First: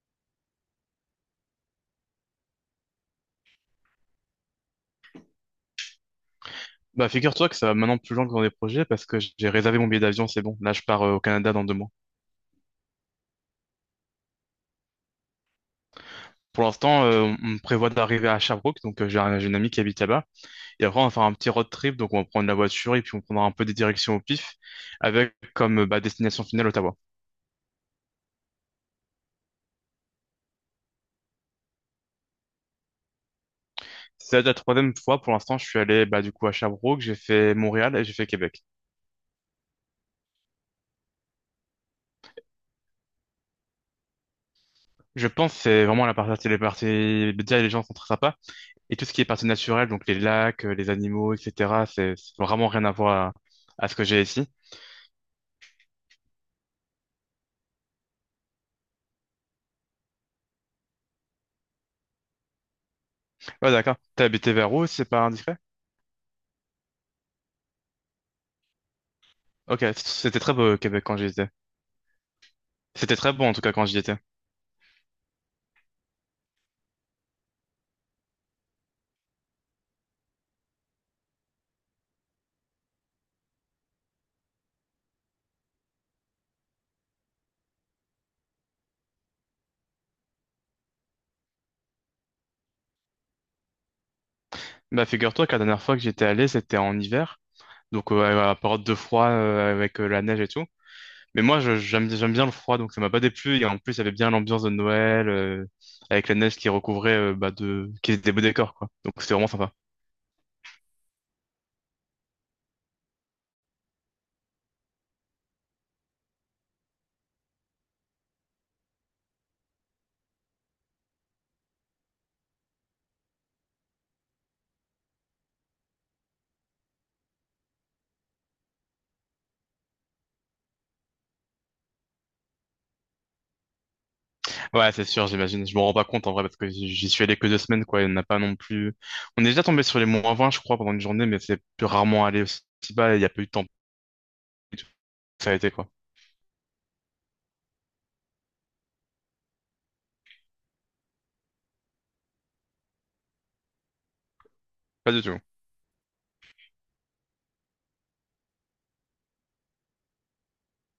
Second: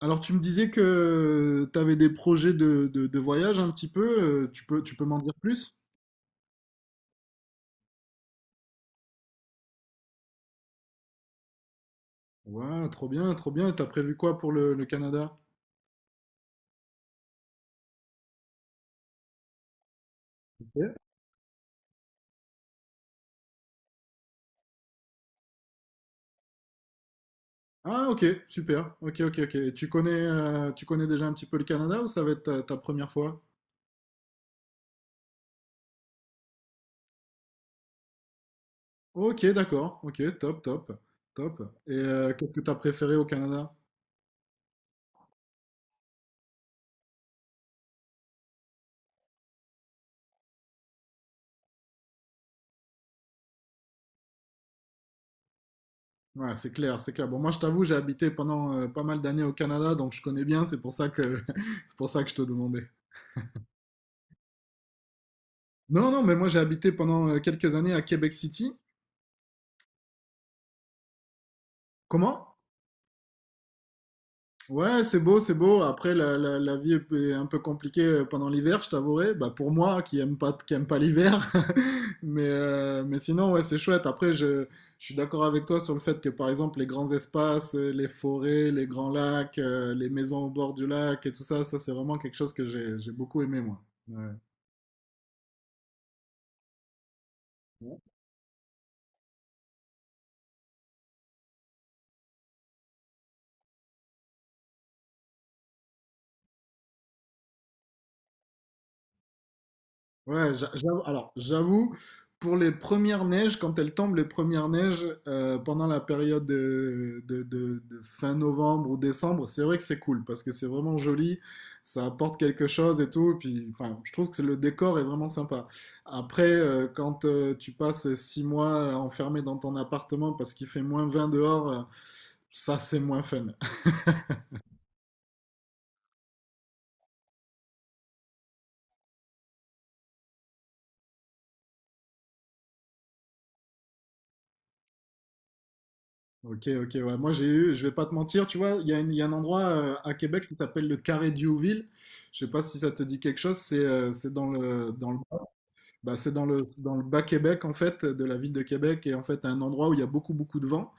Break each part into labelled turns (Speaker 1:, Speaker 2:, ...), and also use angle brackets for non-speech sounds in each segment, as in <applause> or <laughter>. Speaker 1: Alors, tu me disais que tu avais des projets de voyage un petit peu. Tu peux m'en dire plus?
Speaker 2: Bah, figure-toi que ça va maintenant plus loin que dans des projets parce que j'ai réservé mon billet d'avion, c'est bon. Là, je pars au Canada dans 2 mois.
Speaker 1: Ouais, trop bien, trop bien. Et t'as prévu quoi pour le Canada?
Speaker 2: Pour l'instant, on prévoit d'arriver à Sherbrooke, donc j'ai une amie qui habite là-bas. Et
Speaker 1: Ok.
Speaker 2: après, on va faire un petit road trip, donc on va prendre la voiture et puis on prendra un peu des directions au pif avec comme destination finale Ottawa.
Speaker 1: Ah, ok, super. Ok, ok, ok. Et tu connais déjà un petit peu le Canada ou ça va être ta première fois?
Speaker 2: C'est la troisième fois pour l'instant, je suis allé bah, du coup à Sherbrooke, j'ai fait Montréal et j'ai fait Québec.
Speaker 1: Ok, d'accord. Ok, top, top, top. Et qu'est-ce que t'as préféré au Canada?
Speaker 2: Je pense que c'est vraiment les parties, déjà les gens sont très sympas et tout ce qui est partie naturelle, donc les lacs, les animaux, etc., c'est vraiment rien à voir à ce que j'ai ici.
Speaker 1: Ouais, c'est clair, c'est clair. Bon, moi, je t'avoue, j'ai habité pendant pas mal d'années au Canada, donc je connais bien. C'est pour ça que, <laughs> c'est pour ça que je te demandais.
Speaker 2: Ouais, d'accord. T'as habité vers où, si c'est pas indiscret?
Speaker 1: Non, non, mais moi j'ai habité pendant quelques années à Québec City.
Speaker 2: Ok, c'était très beau au Québec quand j'y étais.
Speaker 1: Comment?
Speaker 2: C'était très beau en tout cas quand j'y étais.
Speaker 1: Ouais, c'est beau, c'est beau. Après, la vie est un peu compliquée pendant l'hiver, je t'avouerai. Bah, pour moi, qui aime pas l'hiver. <laughs> Mais, mais sinon, ouais, c'est chouette. Après, je suis d'accord avec toi sur le fait que, par exemple, les grands espaces, les forêts, les grands lacs, les maisons au bord du lac et tout ça, ça, c'est vraiment quelque chose que j'ai beaucoup aimé, moi. Ouais.
Speaker 2: Bah figure-toi que la dernière fois que j'étais allé, c'était en hiver, donc à la période de froid avec la neige et tout. Mais moi, j'aime bien le froid, donc ça m'a pas déplu. Et en plus, il y avait bien l'ambiance de Noël avec la neige qui recouvrait bah, de qui était des beaux décors quoi. Donc c'était vraiment sympa.
Speaker 1: Ouais, alors j'avoue, pour les premières neiges, quand elles tombent, les premières neiges, pendant la période de fin novembre ou décembre, c'est vrai que c'est cool parce que c'est vraiment joli, ça apporte quelque chose et tout, et puis enfin, je trouve que le décor est vraiment sympa. Après, quand tu passes 6 mois enfermé dans ton appartement parce qu'il fait -20 dehors, ça c'est moins fun.
Speaker 2: Ouais, c'est sûr, j'imagine. Je me rends pas compte en vrai parce que j'y suis allé que 2 semaines, quoi. Il n'y en a pas non plus. On est déjà tombé sur les moins 20, je crois, pendant une journée, mais c'est plus rarement allé aussi bas et il n'y a pas eu de temps. Ça a été, quoi.
Speaker 1: Ok, ok, ouais. Moi, j'ai eu, je vais pas te mentir, tu vois, il y a un endroit à Québec qui s'appelle le Carré Diouville. Je sais pas si ça te dit quelque chose. C'est dans
Speaker 2: Pas
Speaker 1: le,
Speaker 2: du tout.
Speaker 1: bah, c'est dans le bas Québec, en fait, de la ville de Québec. Et en fait, un endroit où il y a beaucoup, beaucoup de vent.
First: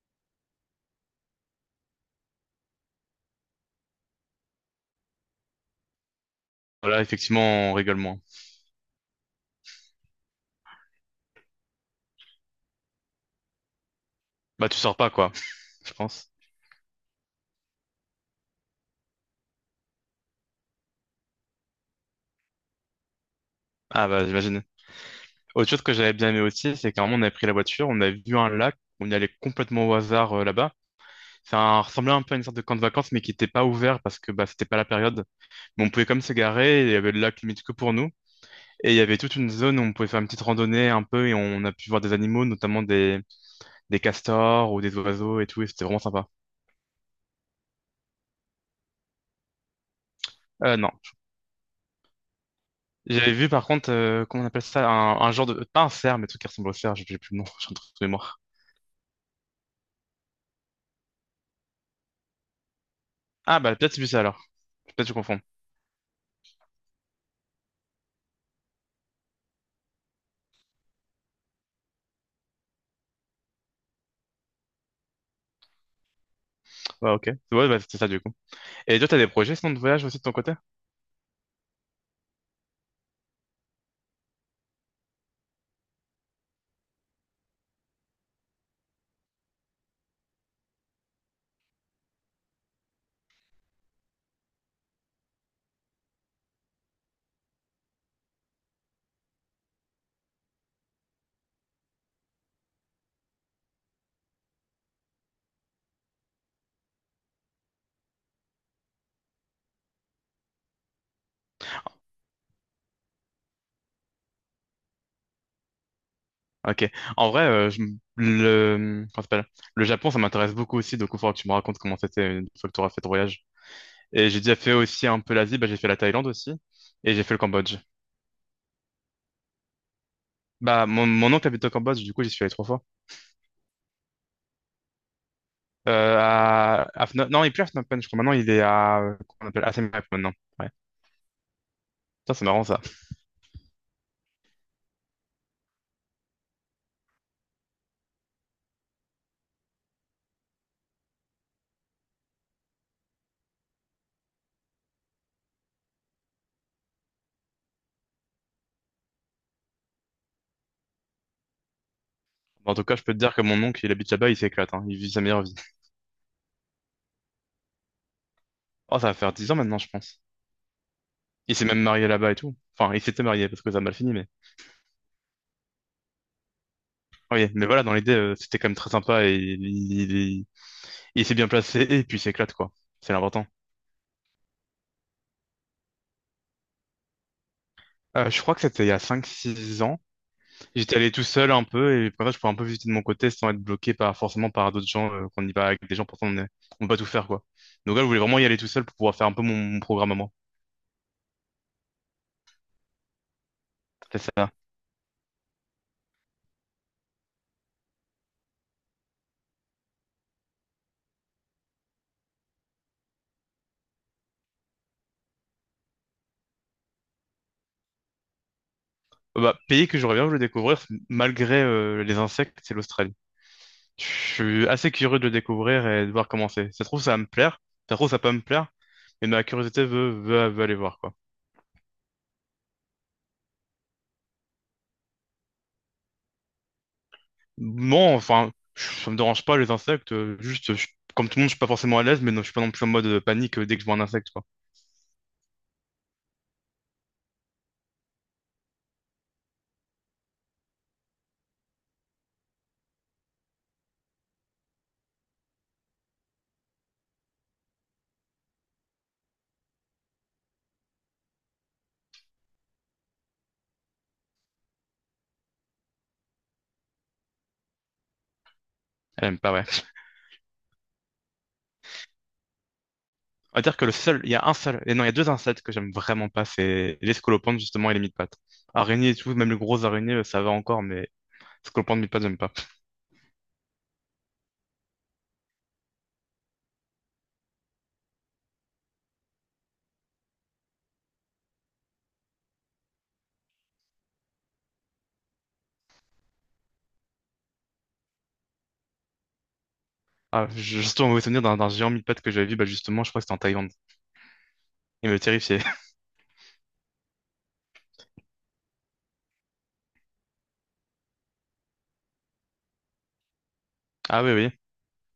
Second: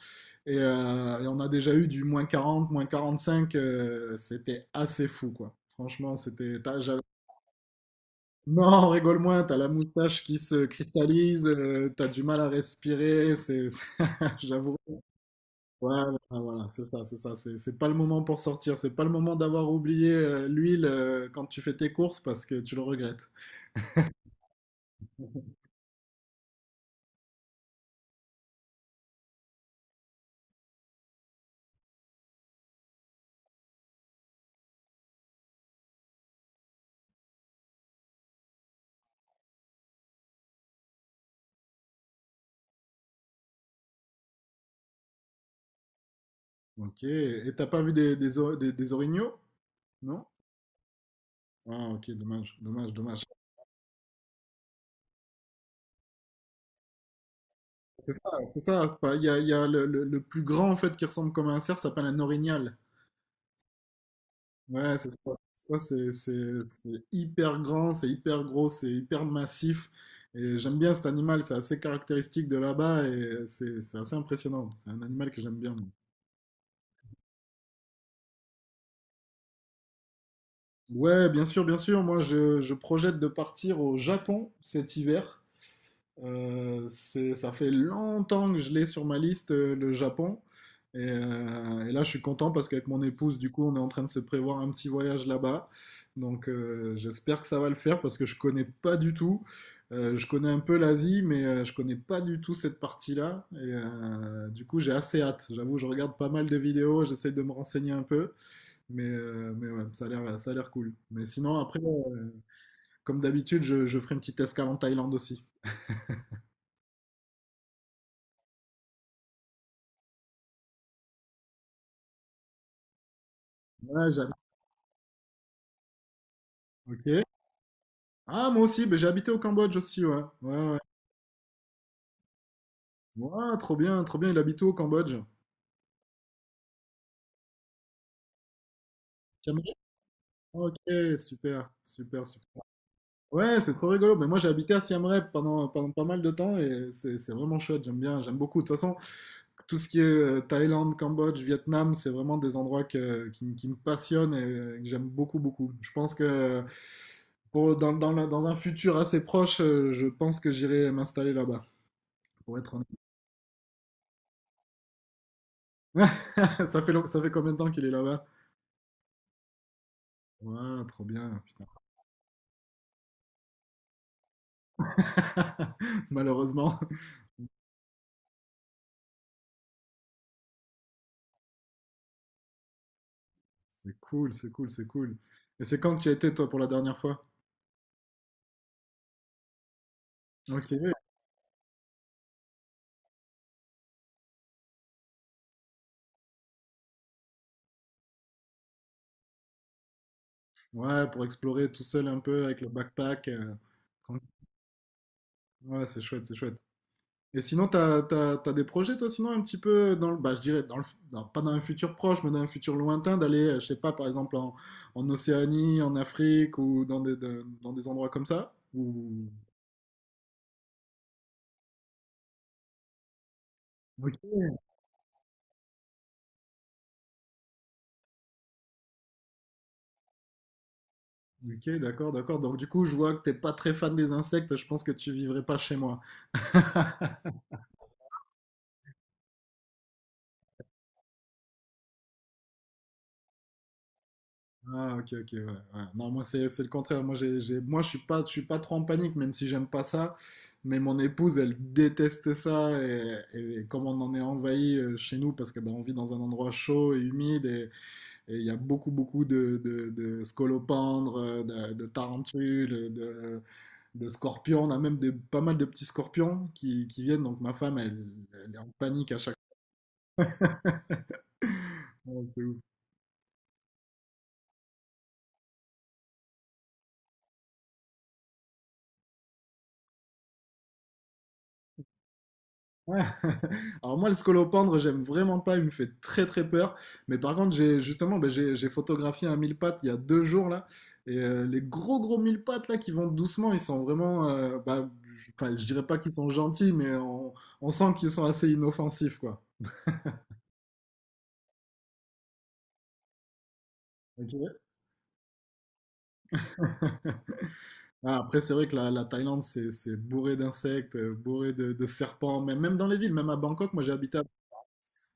Speaker 1: Et, et on a déjà eu du -40, moins 45. C'était assez fou, quoi. Franchement, c'était.
Speaker 2: Voilà, effectivement, on rigole moins.
Speaker 1: Non, rigole moins, t'as la moustache qui se cristallise, t'as du mal à respirer. C'est, <laughs>
Speaker 2: Bah,
Speaker 1: j'avoue.
Speaker 2: tu sors pas, quoi, <laughs> je
Speaker 1: Voilà,
Speaker 2: pense.
Speaker 1: voilà, c'est ça, c'est ça. C'est pas le moment pour sortir. C'est pas le moment d'avoir oublié l'huile quand tu fais tes courses parce que tu le regrettes.
Speaker 2: Ah, bah, j'imagine. Autre chose que j'avais bien aimé aussi, c'est qu'à un moment, on avait pris la voiture, on a vu un lac, on y allait complètement au hasard là-bas. Ça ressemblait un peu à une sorte de camp de vacances, mais qui n'était pas ouvert parce que bah, c'était pas la période. Mais on pouvait comme se garer, et il y avait le lac limite que pour nous. Et il y avait toute une zone où on pouvait faire une petite randonnée un peu et on a pu voir des animaux, des castors ou des oiseaux et tout, et c'était vraiment sympa.
Speaker 1: Ok. Et t'as pas vu des orignaux? Non?
Speaker 2: Non.
Speaker 1: Ah, ok, dommage, dommage, dommage.
Speaker 2: J'avais vu par contre, comment on appelle ça, un genre de... Pas un cerf, mais un truc qui ressemble au cerf, j'ai plus le nom, <laughs> j'ai un truc de
Speaker 1: Ah,
Speaker 2: mémoire.
Speaker 1: c'est ça. C'est pas- Il y a le plus grand en fait qui ressemble comme un cerf, ça s'appelle un orignal.
Speaker 2: Ah bah peut-être c'est ça alors,
Speaker 1: Ouais,
Speaker 2: peut-être
Speaker 1: c'est
Speaker 2: je
Speaker 1: ça.
Speaker 2: confonds.
Speaker 1: Ça, c'est hyper grand, c'est hyper gros, c'est hyper massif. Et j'aime bien cet animal, c'est assez caractéristique de là-bas et c'est assez impressionnant. C'est un animal que j'aime bien.
Speaker 2: Ouais ok, ouais bah, c'est ça du coup. Et toi t'as des projets sinon de voyage aussi de ton côté?
Speaker 1: Ouais, bien sûr, bien sûr. Moi, je projette de partir au Japon cet hiver. Ça fait longtemps que je l'ai sur ma liste, le Japon. Et, et là, je suis content parce qu'avec mon épouse, du coup, on est en train de se prévoir un petit voyage là-bas. Donc, j'espère que ça va le faire parce que je connais pas du tout. Je connais un peu l'Asie, mais je connais pas du tout cette partie-là. Et du coup, j'ai assez hâte. J'avoue, je regarde pas mal de vidéos, j'essaie de me renseigner un peu. Mais, mais ouais, ça a l'air cool. Mais sinon, après, comme d'habitude, je ferai une petite escale en Thaïlande aussi.
Speaker 2: Ok, en vrai, le... comment ça s'appelle. Le Japon ça m'intéresse beaucoup aussi, donc il faudra que tu me racontes comment c'était une fois que tu auras fait ton voyage.
Speaker 1: Ouais,
Speaker 2: Et j'ai déjà fait aussi un peu l'Asie, bah j'ai fait la Thaïlande aussi, et
Speaker 1: Ok.
Speaker 2: j'ai fait le Cambodge.
Speaker 1: Ah, moi aussi, ben, j'ai habité au Cambodge aussi, ouais. Ouais, ouais.
Speaker 2: Bah, mon oncle habite au Cambodge, du coup, j'y suis allé 3 fois.
Speaker 1: Ouais, trop bien, il habite où au Cambodge?
Speaker 2: À non, il est plus à Phnom Penh, je crois. Maintenant, il est à, qu'on appelle à
Speaker 1: T'aimerais?
Speaker 2: Siem Reap maintenant. Ouais.
Speaker 1: Ok, super, super,
Speaker 2: Ça, c'est
Speaker 1: super.
Speaker 2: marrant, ça.
Speaker 1: Ouais, c'est trop rigolo. Mais moi, j'ai habité à Siem Reap pendant pas mal de temps et c'est vraiment chouette. J'aime bien, j'aime beaucoup. De toute façon, tout ce qui est Thaïlande, Cambodge, Vietnam, c'est vraiment des endroits qui me passionnent et que j'aime beaucoup, beaucoup. Je pense que pour, dans, dans la- dans un futur assez proche, je pense que j'irai m'installer là-bas, pour
Speaker 2: Bon,
Speaker 1: être
Speaker 2: en tout
Speaker 1: honnête.
Speaker 2: cas, je peux te dire que mon oncle, il habite là-bas, il s'éclate, hein. Il vit sa meilleure vie.
Speaker 1: <laughs> Ça fait combien de temps qu'il est là-bas?
Speaker 2: Oh, ça va faire 10 ans maintenant, je pense.
Speaker 1: Ouais, trop bien,
Speaker 2: Il s'est
Speaker 1: putain.
Speaker 2: même marié là-bas et tout. Enfin, il s'était marié parce que ça a mal fini, mais.
Speaker 1: <laughs> Malheureusement.
Speaker 2: Oui, mais voilà, dans l'idée, c'était quand même très sympa et il s'est bien placé et puis il s'éclate, quoi. C'est l'important.
Speaker 1: C'est cool, c'est cool, c'est cool. Et c'est quand que tu y as été, toi, pour la dernière fois?
Speaker 2: Je crois que c'était il y a 5, 6 ans.
Speaker 1: Ok.
Speaker 2: J'étais allé tout seul un peu et pour ça, je pouvais un peu visiter de mon côté sans être bloqué par, forcément par d'autres gens, qu'on y va avec des gens, pourtant on ne peut pas tout faire, quoi. Donc là, je voulais vraiment y aller tout seul pour pouvoir faire un peu mon programme à moi.
Speaker 1: Ouais, pour explorer tout seul un peu avec le backpack,
Speaker 2: C'est
Speaker 1: tranquille.
Speaker 2: ça.
Speaker 1: Ouais, c'est chouette, c'est chouette. Et sinon, t'as des projets, toi, sinon, un petit peu dans le, bah, je dirais, dans le, fu- dans- pas dans un futur proche, mais dans un futur lointain, d'aller, je sais pas, par exemple, en Océanie, en Afrique ou dans des endroits comme ça? Ou...
Speaker 2: Pays que j'aurais bien voulu découvrir, malgré les insectes, c'est l'Australie. Je
Speaker 1: Ok.
Speaker 2: suis assez curieux de le découvrir et de voir comment c'est. Ça se trouve, ça va me plaire. Ça se trouve, ça peut me plaire. Mais ma curiosité veut aller voir, quoi.
Speaker 1: Ok, d'accord, d'accord. Donc, du coup, je vois que t'es pas très fan des insectes, je pense que tu vivrais pas chez moi.
Speaker 2: Non, enfin, ça me dérange pas les insectes. Juste, comme tout le monde, je suis pas forcément à l'aise, mais non, je suis pas non plus en mode panique dès que je vois un insecte, quoi.
Speaker 1: Ah, ok, ok, ouais, ouais. Non, moi, c'est le contraire. Moi, moi, je suis pas trop en panique, même si j'aime pas ça. Mais mon épouse, elle déteste ça. Et comme on en est envahi chez nous, parce que ben, on vit dans un endroit chaud et humide, et il y a beaucoup, beaucoup de scolopendres, de tarentules, de scorpions. On a même pas mal de petits scorpions qui viennent. Donc, ma femme, elle, elle est en panique à
Speaker 2: Elle
Speaker 1: chaque
Speaker 2: aime pas, ouais.
Speaker 1: fois. <laughs>
Speaker 2: On va dire que le seul, il y a un seul, et non, il y a deux insectes que j'aime vraiment pas, c'est les scolopendres, justement, et les mille-pattes. Araignées et tout, même les grosses araignées, ça va encore, mais Skopant mi pas.
Speaker 1: Ouais. <laughs> Alors moi, le scolopendre, j'aime vraiment pas, il me fait très très peur. Mais par contre, j'ai justement, ben, j'ai photographié un mille pattes il y a 2 jours là, et les gros gros mille pattes là qui vont doucement, ils sont vraiment, bah, enfin, je dirais pas qu'ils sont gentils, mais on sent qu'ils sont assez inoffensifs quoi.
Speaker 2: Ah, j'ai surtout un mauvais souvenir d'un géant mi-pattes que j'avais vu, bah justement, je crois que c'était en Thaïlande.
Speaker 1: Ok.
Speaker 2: Il me terrifiait. <laughs>
Speaker 1: Voilà, après, c'est vrai que la Thaïlande, c'est bourré d'insectes, bourré de serpents, mais même dans les villes, même à Bangkok, moi j'ai habité
Speaker 2: Ah oui, oui.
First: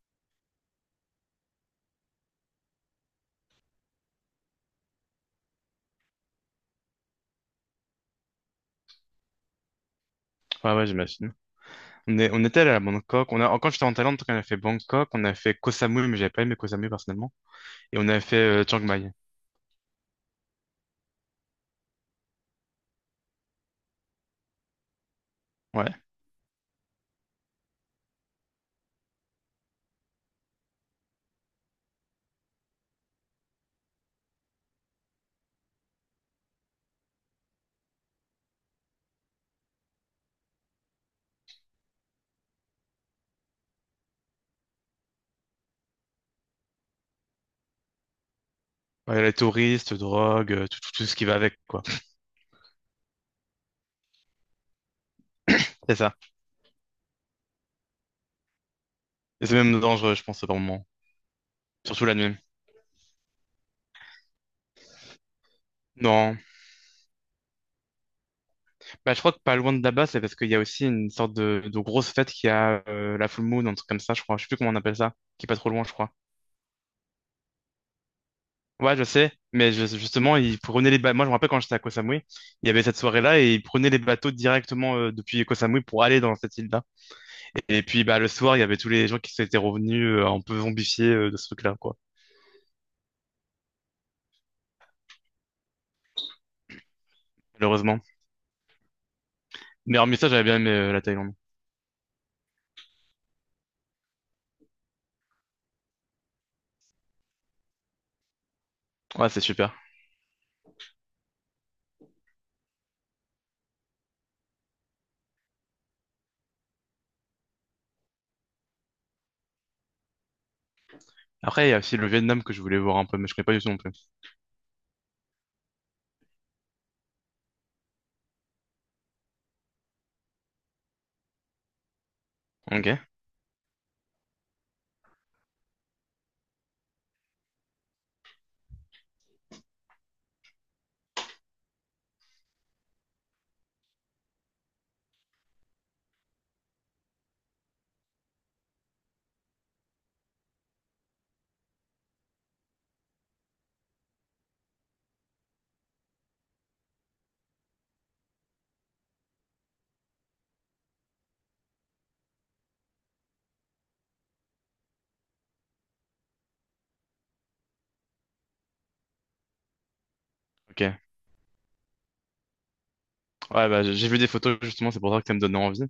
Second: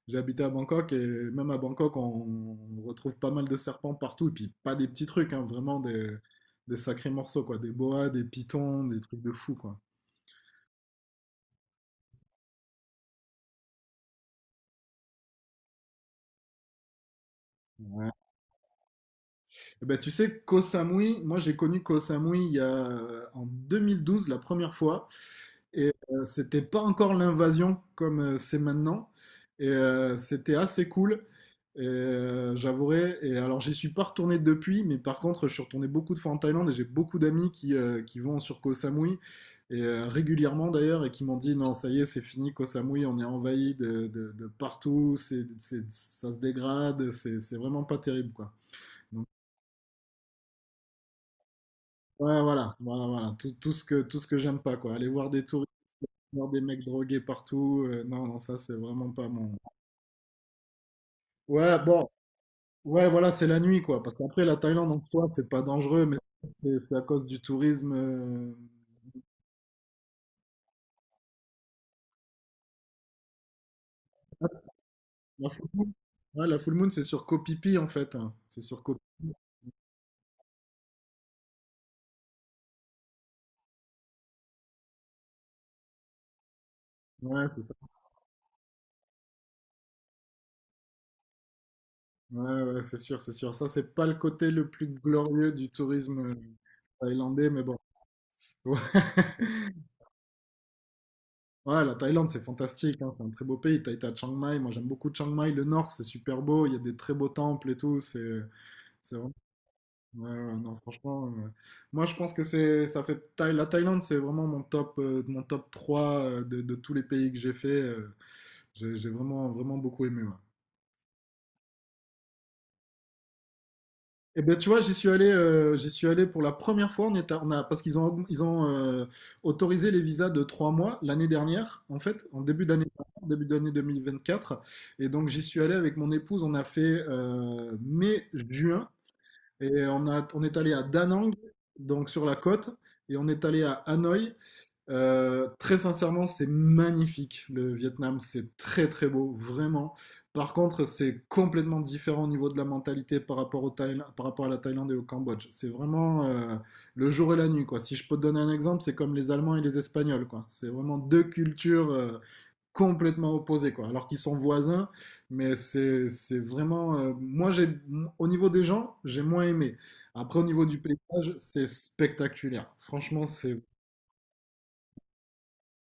Speaker 1: J'ai habité à Bangkok et même à Bangkok, on retrouve pas mal de serpents partout. Et puis pas des petits trucs, hein, vraiment des sacrés morceaux, quoi. Des boas, des pitons, des trucs de fou, quoi.
Speaker 2: Ouais, ouais, j'imagine. On est, on était allé à Bangkok. On a, quand j'étais en Thaïlande, on a fait Bangkok, on a fait Koh Samui, mais j'avais pas aimé Koh Samui personnellement. Et on a fait Chiang Mai.
Speaker 1: Eh ben, tu sais, Koh Samui, moi j'ai connu Koh Samui en 2012 la première fois. Et
Speaker 2: Ouais.
Speaker 1: c'était pas encore l'invasion comme c'est maintenant. Et c'était assez cool. Et j'avouerai. Et alors j'y suis pas retourné depuis, mais par contre je suis retourné beaucoup de fois en Thaïlande et j'ai beaucoup d'amis qui vont sur Koh Samui. Et régulièrement d'ailleurs, et qui m'ont dit non, ça y est, c'est fini, Koh Samui, on est envahi de partout, ça se dégrade, c'est vraiment pas terrible quoi.
Speaker 2: Ouais, les touristes, drogue, tout, tout ce qui va avec, quoi.
Speaker 1: Ouais, voilà, voilà, voilà, tout ce que j'aime pas, quoi. Aller voir des touristes,
Speaker 2: C'est ça.
Speaker 1: voir des mecs drogués partout, non, non, ça, c'est vraiment pas
Speaker 2: Et c'est
Speaker 1: mon...
Speaker 2: même dangereux, je pense, par moment.
Speaker 1: Ouais,
Speaker 2: Surtout
Speaker 1: bon,
Speaker 2: la nuit.
Speaker 1: ouais, voilà, c'est la nuit, quoi, parce qu'après, la Thaïlande, en soi, c'est pas dangereux, mais
Speaker 2: Non.
Speaker 1: c'est à cause du tourisme.
Speaker 2: Bah, je crois que pas loin de là-bas, c'est parce qu'il y a aussi une sorte de grosse fête qui a la full moon, un truc comme ça, je crois. Je sais plus comment on appelle ça, qui est
Speaker 1: La
Speaker 2: pas
Speaker 1: full
Speaker 2: trop loin,
Speaker 1: moon,
Speaker 2: je crois.
Speaker 1: ouais, la full moon, c'est sur Koh Phi Phi, en fait, hein. C'est sur Koh
Speaker 2: Ouais, je
Speaker 1: Phi
Speaker 2: sais,
Speaker 1: Phi.
Speaker 2: mais justement, ils prenaient les bateaux. Moi, je me rappelle quand j'étais à Koh Samui, il y avait cette soirée-là et ils prenaient les bateaux directement depuis Koh Samui pour aller dans cette île-là.
Speaker 1: Ouais, c'est ça.
Speaker 2: Et puis, bah, le soir, il y avait tous les gens qui s'étaient revenus un peu zombifiés de ce truc-là, quoi.
Speaker 1: Ouais, ouais, c'est sûr, c'est sûr. Ça, c'est pas le côté le plus glorieux du tourisme thaïlandais, mais bon.
Speaker 2: Malheureusement.
Speaker 1: <laughs>
Speaker 2: Mais hormis ça, j'avais bien aimé la Thaïlande.
Speaker 1: Ouais, la Thaïlande, c'est fantastique, hein, c'est un très beau pays. T'as été à Chiang Mai, moi j'aime beaucoup Chiang Mai. Le nord, c'est super beau, il y a des très beaux temples et tout. C'est
Speaker 2: Ouais,
Speaker 1: vraiment-
Speaker 2: c'est super.
Speaker 1: ouais, ouais, non, franchement, moi je pense que c'est, ça fait Thaï- la Thaïlande, c'est vraiment mon top 3 de tous les pays que j'ai fait. J'ai vraiment, vraiment beaucoup aimé. Ouais.
Speaker 2: Après, il y a aussi le Vietnam que je voulais voir un peu, mais je connais pas du tout non plus.
Speaker 1: Eh ben, tu vois, j'y suis allé pour la première fois. On est à- on a, Parce qu'ils ont, ils ont autorisé les visas de 3 mois l'année dernière, en fait, en début d'année,
Speaker 2: Ok,
Speaker 1: début d'année 2024. Et donc, j'y suis allé avec mon épouse. On a fait mai-juin et on est allé à Da Nang, donc sur la côte, et on est allé à Hanoï. Très sincèrement, c'est magnifique le Vietnam, c'est très très beau, vraiment. Par contre, c'est complètement différent au niveau de la mentalité par rapport à la Thaïlande et au Cambodge. C'est vraiment le jour et la nuit, quoi. Si je peux te donner un exemple, c'est comme les Allemands et les Espagnols, quoi. C'est vraiment deux cultures complètement opposées, quoi. Alors qu'ils sont voisins, mais c'est vraiment. Moi, j'ai au niveau des gens, j'ai moins aimé. Après, au niveau du
Speaker 2: ok.
Speaker 1: paysage, c'est spectaculaire. Franchement, c'est
Speaker 2: Ouais, bah, j'ai vu des photos, justement, c'est pour ça que ça me donnait envie.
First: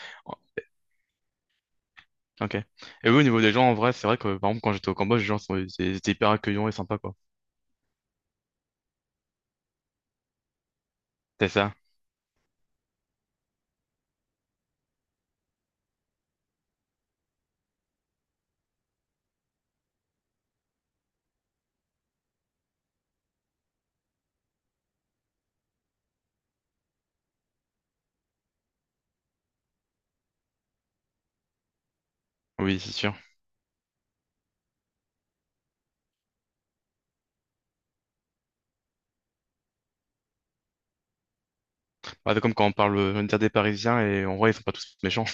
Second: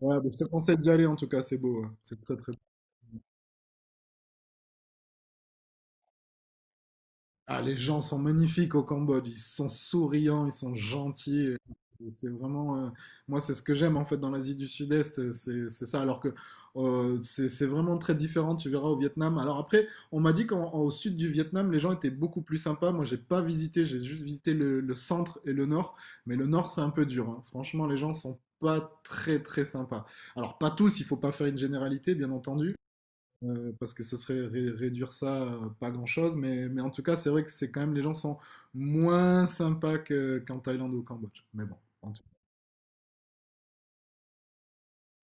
Speaker 1: ouais, mais
Speaker 2: Ouais.
Speaker 1: je te conseille d'y aller en tout cas, c'est beau, hein. C'est très très
Speaker 2: Ok.
Speaker 1: beau.
Speaker 2: Et oui, au niveau des gens, en vrai, c'est vrai que, par exemple, quand j'étais au Cambodge, ils étaient hyper accueillants et sympas, quoi.
Speaker 1: Ah, les gens sont magnifiques au Cambodge, ils sont souriants, ils sont gentils
Speaker 2: C'est
Speaker 1: et-
Speaker 2: ça?
Speaker 1: et c'est vraiment, moi c'est ce que j'aime en fait dans l'Asie du Sud-Est, c'est ça. Alors que c'est vraiment très différent, tu verras au Vietnam. Alors après, on m'a dit qu'au sud du Vietnam, les gens étaient beaucoup plus sympas. Moi j'ai pas visité, j'ai juste visité le centre et le nord. Mais le nord c'est un peu dur, hein. Franchement, les gens sont pas très très sympas. Alors pas tous, il faut pas faire une généralité, bien entendu.
Speaker 2: Oui, c'est sûr.
Speaker 1: Parce que ce serait réduire ça à pas grand-chose, mais en tout cas, c'est vrai que c'est quand même les gens sont moins sympas qu'en Thaïlande ou au Cambodge. Mais bon, en tout.
Speaker 2: Bah, c'est comme quand on parle, on va des Parisiens et en vrai, ils sont pas tous méchants.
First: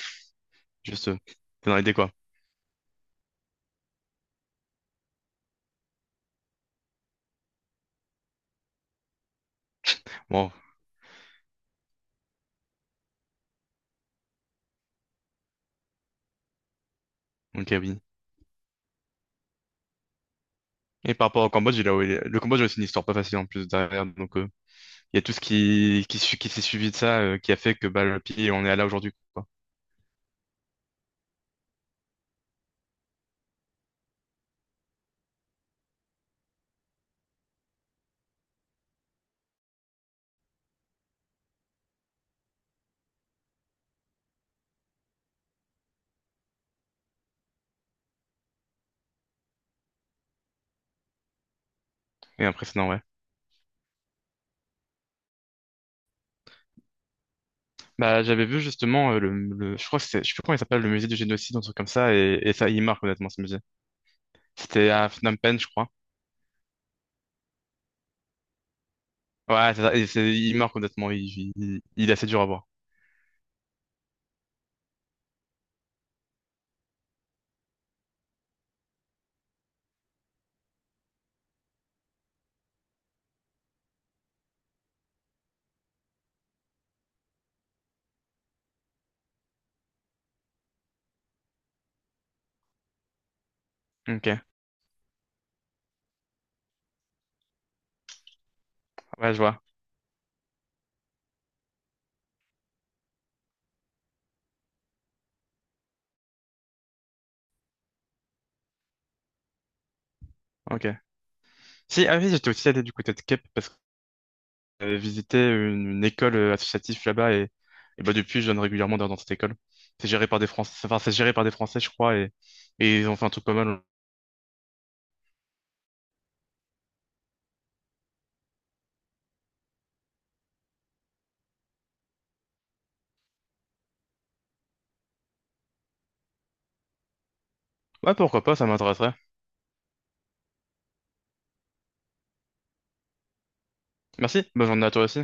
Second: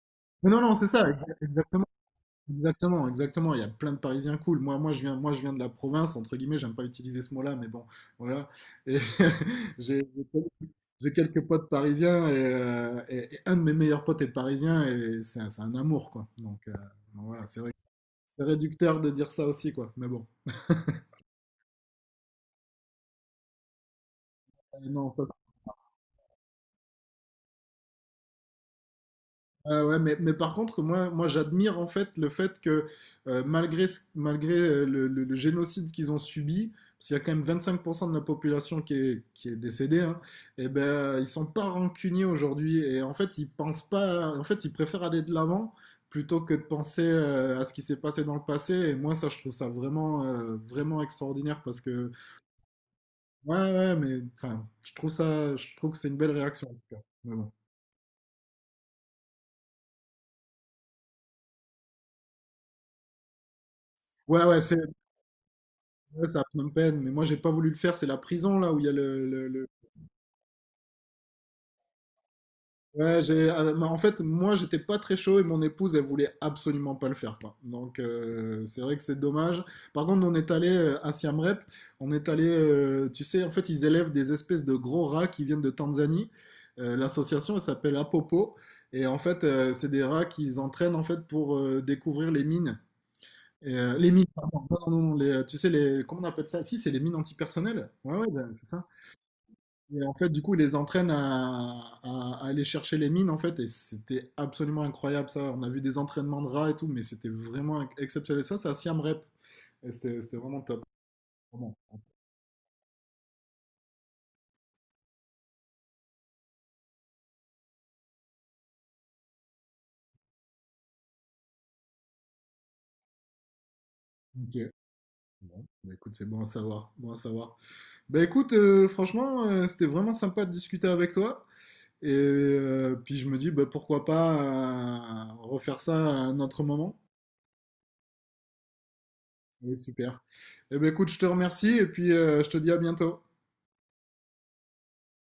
Speaker 1: Mais non, non,
Speaker 2: <laughs>
Speaker 1: c'est ça,
Speaker 2: Juste, c'est dans
Speaker 1: exactement,
Speaker 2: l'idée, quoi.
Speaker 1: exactement, exactement. Il y a plein de Parisiens cool. Moi, moi, je viens de la province, entre guillemets, j'aime pas utiliser ce mot-là, mais bon, voilà. Et <laughs> j'ai
Speaker 2: Bon,
Speaker 1: j'ai quelques potes parisiens et, et un de mes meilleurs potes est parisien et c'est un amour, quoi. Donc voilà, c'est vrai
Speaker 2: ok,
Speaker 1: que
Speaker 2: oui.
Speaker 1: c'est réducteur de dire ça aussi, quoi. Mais bon.
Speaker 2: Et par rapport au Cambodge, le Cambodge, c'est une histoire pas facile en plus derrière, donc,
Speaker 1: Non,
Speaker 2: il y a
Speaker 1: ça,
Speaker 2: tout ce qui s'est suivi de ça, qui a fait que bah, le pied, on est là aujourd'hui, quoi.
Speaker 1: ah ouais, mais par contre, moi, moi j'admire en fait le fait que malgré, malgré le, le génocide qu'ils ont subi, parce qu'il y a quand même 25% de la population qui est décédée, hein, et ben, ils sont pas rancuniers aujourd'hui. Et en fait, ils pensent pas, en fait, ils préfèrent aller de l'avant plutôt que de penser à ce qui s'est passé dans le passé. Et moi, ça, je trouve ça vraiment, vraiment extraordinaire parce que,
Speaker 2: Et impressionnant, ouais.
Speaker 1: ouais, ouais, mais enfin, je trouve ça, je trouve que c'est une belle réaction en tout cas. Mais bon.
Speaker 2: Bah, j'avais vu justement je crois que c'est, je sais plus comment il s'appelle, le musée du génocide, un truc comme ça, et ça, il marque honnêtement ce musée.
Speaker 1: Ouais, ouais, c'est
Speaker 2: C'était à Phnom Penh, je crois.
Speaker 1: ouais, c'est à Phnom Penh, mais moi j'ai pas voulu le faire, c'est la prison là où il y a le, le.
Speaker 2: Ouais, c'est ça, et c'est, il marque honnêtement, il est assez dur à voir.
Speaker 1: Ouais, j'ai... ah, mais en fait, moi j'étais pas très chaud et mon épouse elle voulait absolument pas le faire quoi. Donc c'est vrai que c'est dommage. Par contre, on est allé à Siem Reap, on est allé, tu sais, en fait ils élèvent des espèces de gros rats qui viennent de Tanzanie. L'association elle s'appelle Apopo et en fait c'est des rats qu'ils entraînent en fait pour découvrir les mines. Et, les mines,
Speaker 2: Ok,
Speaker 1: pardon. Non, non, non, les, tu sais, les, comment on appelle ça? Si, c'est les mines antipersonnelles. Ouais, ouais, ben, c'est ça.
Speaker 2: ouais, je vois.
Speaker 1: Et en fait, du coup, il les entraîne à, à aller chercher les mines, en fait, et c'était absolument incroyable ça. On a vu des entraînements de rats et tout, mais c'était vraiment exceptionnel. Ça, c'est à Siam Rep, et c'était vraiment top.
Speaker 2: Ok.
Speaker 1: Vraiment.
Speaker 2: Si, ah oui, j'étais aussi allé du côté de Cape parce que j'avais visité une école associative là-bas et bah depuis, je donne régulièrement dans cette école. C'est géré par des Français, enfin, c'est géré par des Français, je crois, et ils ont fait un truc pas mal.
Speaker 1: Ok. Bon, bah écoute, c'est bon à savoir. Bon à savoir. Bah écoute, franchement, c'était vraiment sympa de discuter avec toi. Et puis je me dis, bah, pourquoi pas refaire ça à un autre moment.
Speaker 2: Ouais, pourquoi pas, ça m'intéresserait.
Speaker 1: Oui, super. Et ben écoute, je te remercie et puis je te dis à bientôt.
Speaker 2: Merci, bonne journée à toi aussi.